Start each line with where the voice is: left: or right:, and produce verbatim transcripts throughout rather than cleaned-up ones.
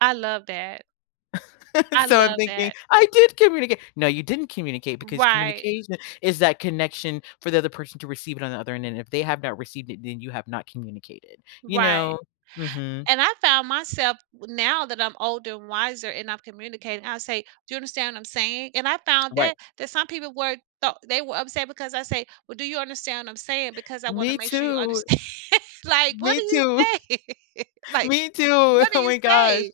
right: I love that. I
left: So I'm
right: love
left: thinking,
right: that.
left: "I did communica" No, you didn't communicate because
right: Right.
left: communication is that connection for the other person to receive it on the other end, and if they have not received it, then you have not communicated, you
right: Right.
left: know? Mhm.
right: And I found myself, now that I'm older and wiser, and I've communicated, I'll say, "Do you understand what I'm saying," and I found
left: Right.
right: that that some people were tho they were upset because I say, "Well, do you understand what I'm saying, because I want to
left: Me
right: make sure you
left: too.
right: understand," like, what
left: Me
right: do you
left: too.
right: say, like,
left: Me too,
right: what do
left: oh
right: you
left: my gosh.
right: say?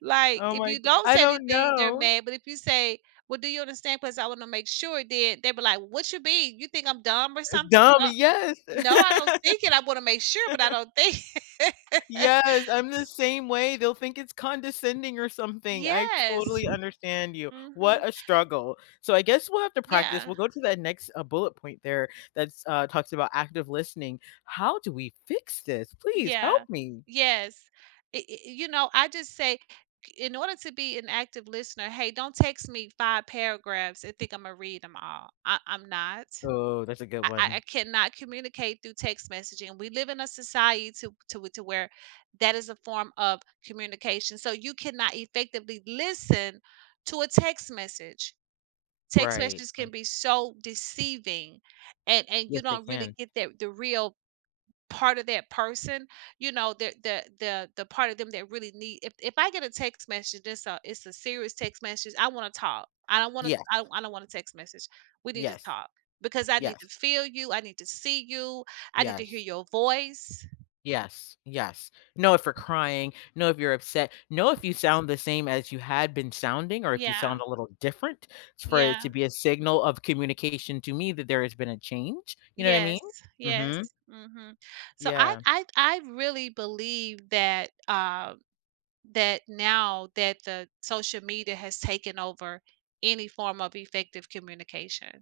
right: Like,
left: Oh
right: if
left: my
right: you
left: g
right: don't
left: I
right: say
left: don't
right: anything, they're
left: know.
right: mad, but if you say, "Well, do you understand, 'cause I wanna make sure," then, they be like, "What's your beef? You think I'm dumb or
left: Uh,
right: something?"
left: dumb,
right: "What
left: yes.
right: No, I don't think it, I wanna make sure, but I don't think" S s
left: Yes, I'm the same way. They'll think it's condescending or something, I
right: Yes,
left: totally understand you.
right: mhm.
left: What a struggle, so I guess we'll have to practice,
right: Yeah.
left: we'll go to that next, uh, bullet point there that's uh, talks about active listening. How do we fix this? Please help
right: Yeah,
left: me.
right: yes. I i i you know, I just say, in order to be an active listener, "Hey, don't text me five paragraphs and think Imma read 'em all. I I'm not,
left: Oh, that's a good
right: I I I
left: one.
right: cannot communicate through text messaging, and we live in a societo to to where that is a form of communication, so you cannot effectively listen to a text message." Text
left: Right,
right: messages
left: righ
right: can be so deceiving, and and you
left: Yes they
right: don't really
left: can.
right: get that the real part of that person, you know, the the the the part of them that really need if if I get a text message it's a it's a serious text message, I wanna talk, I don't wanna
left: Yes.
right: I I don't wanna text message. We need to
left: Yes,
right: talk because I need
left: yes.
right: to feel you, I need to see you, I need to hear
left: Yes.
right: your voice.
left: Yes, yes. No, if you're crying. No, if you're upset. No, if you sound the same as you had been sounding, or if you sound
right: Yeah.
left: a little different s for it to
right: Yeah.
left: be a signal of communication to me that there has been a change, you know what I mean?
right: Yes, yes,
left: Mhm.
right: mhm. So I
left: Yeah.
right: I I really believe that, uh, that now, that the social media has taken over any form of effective communication.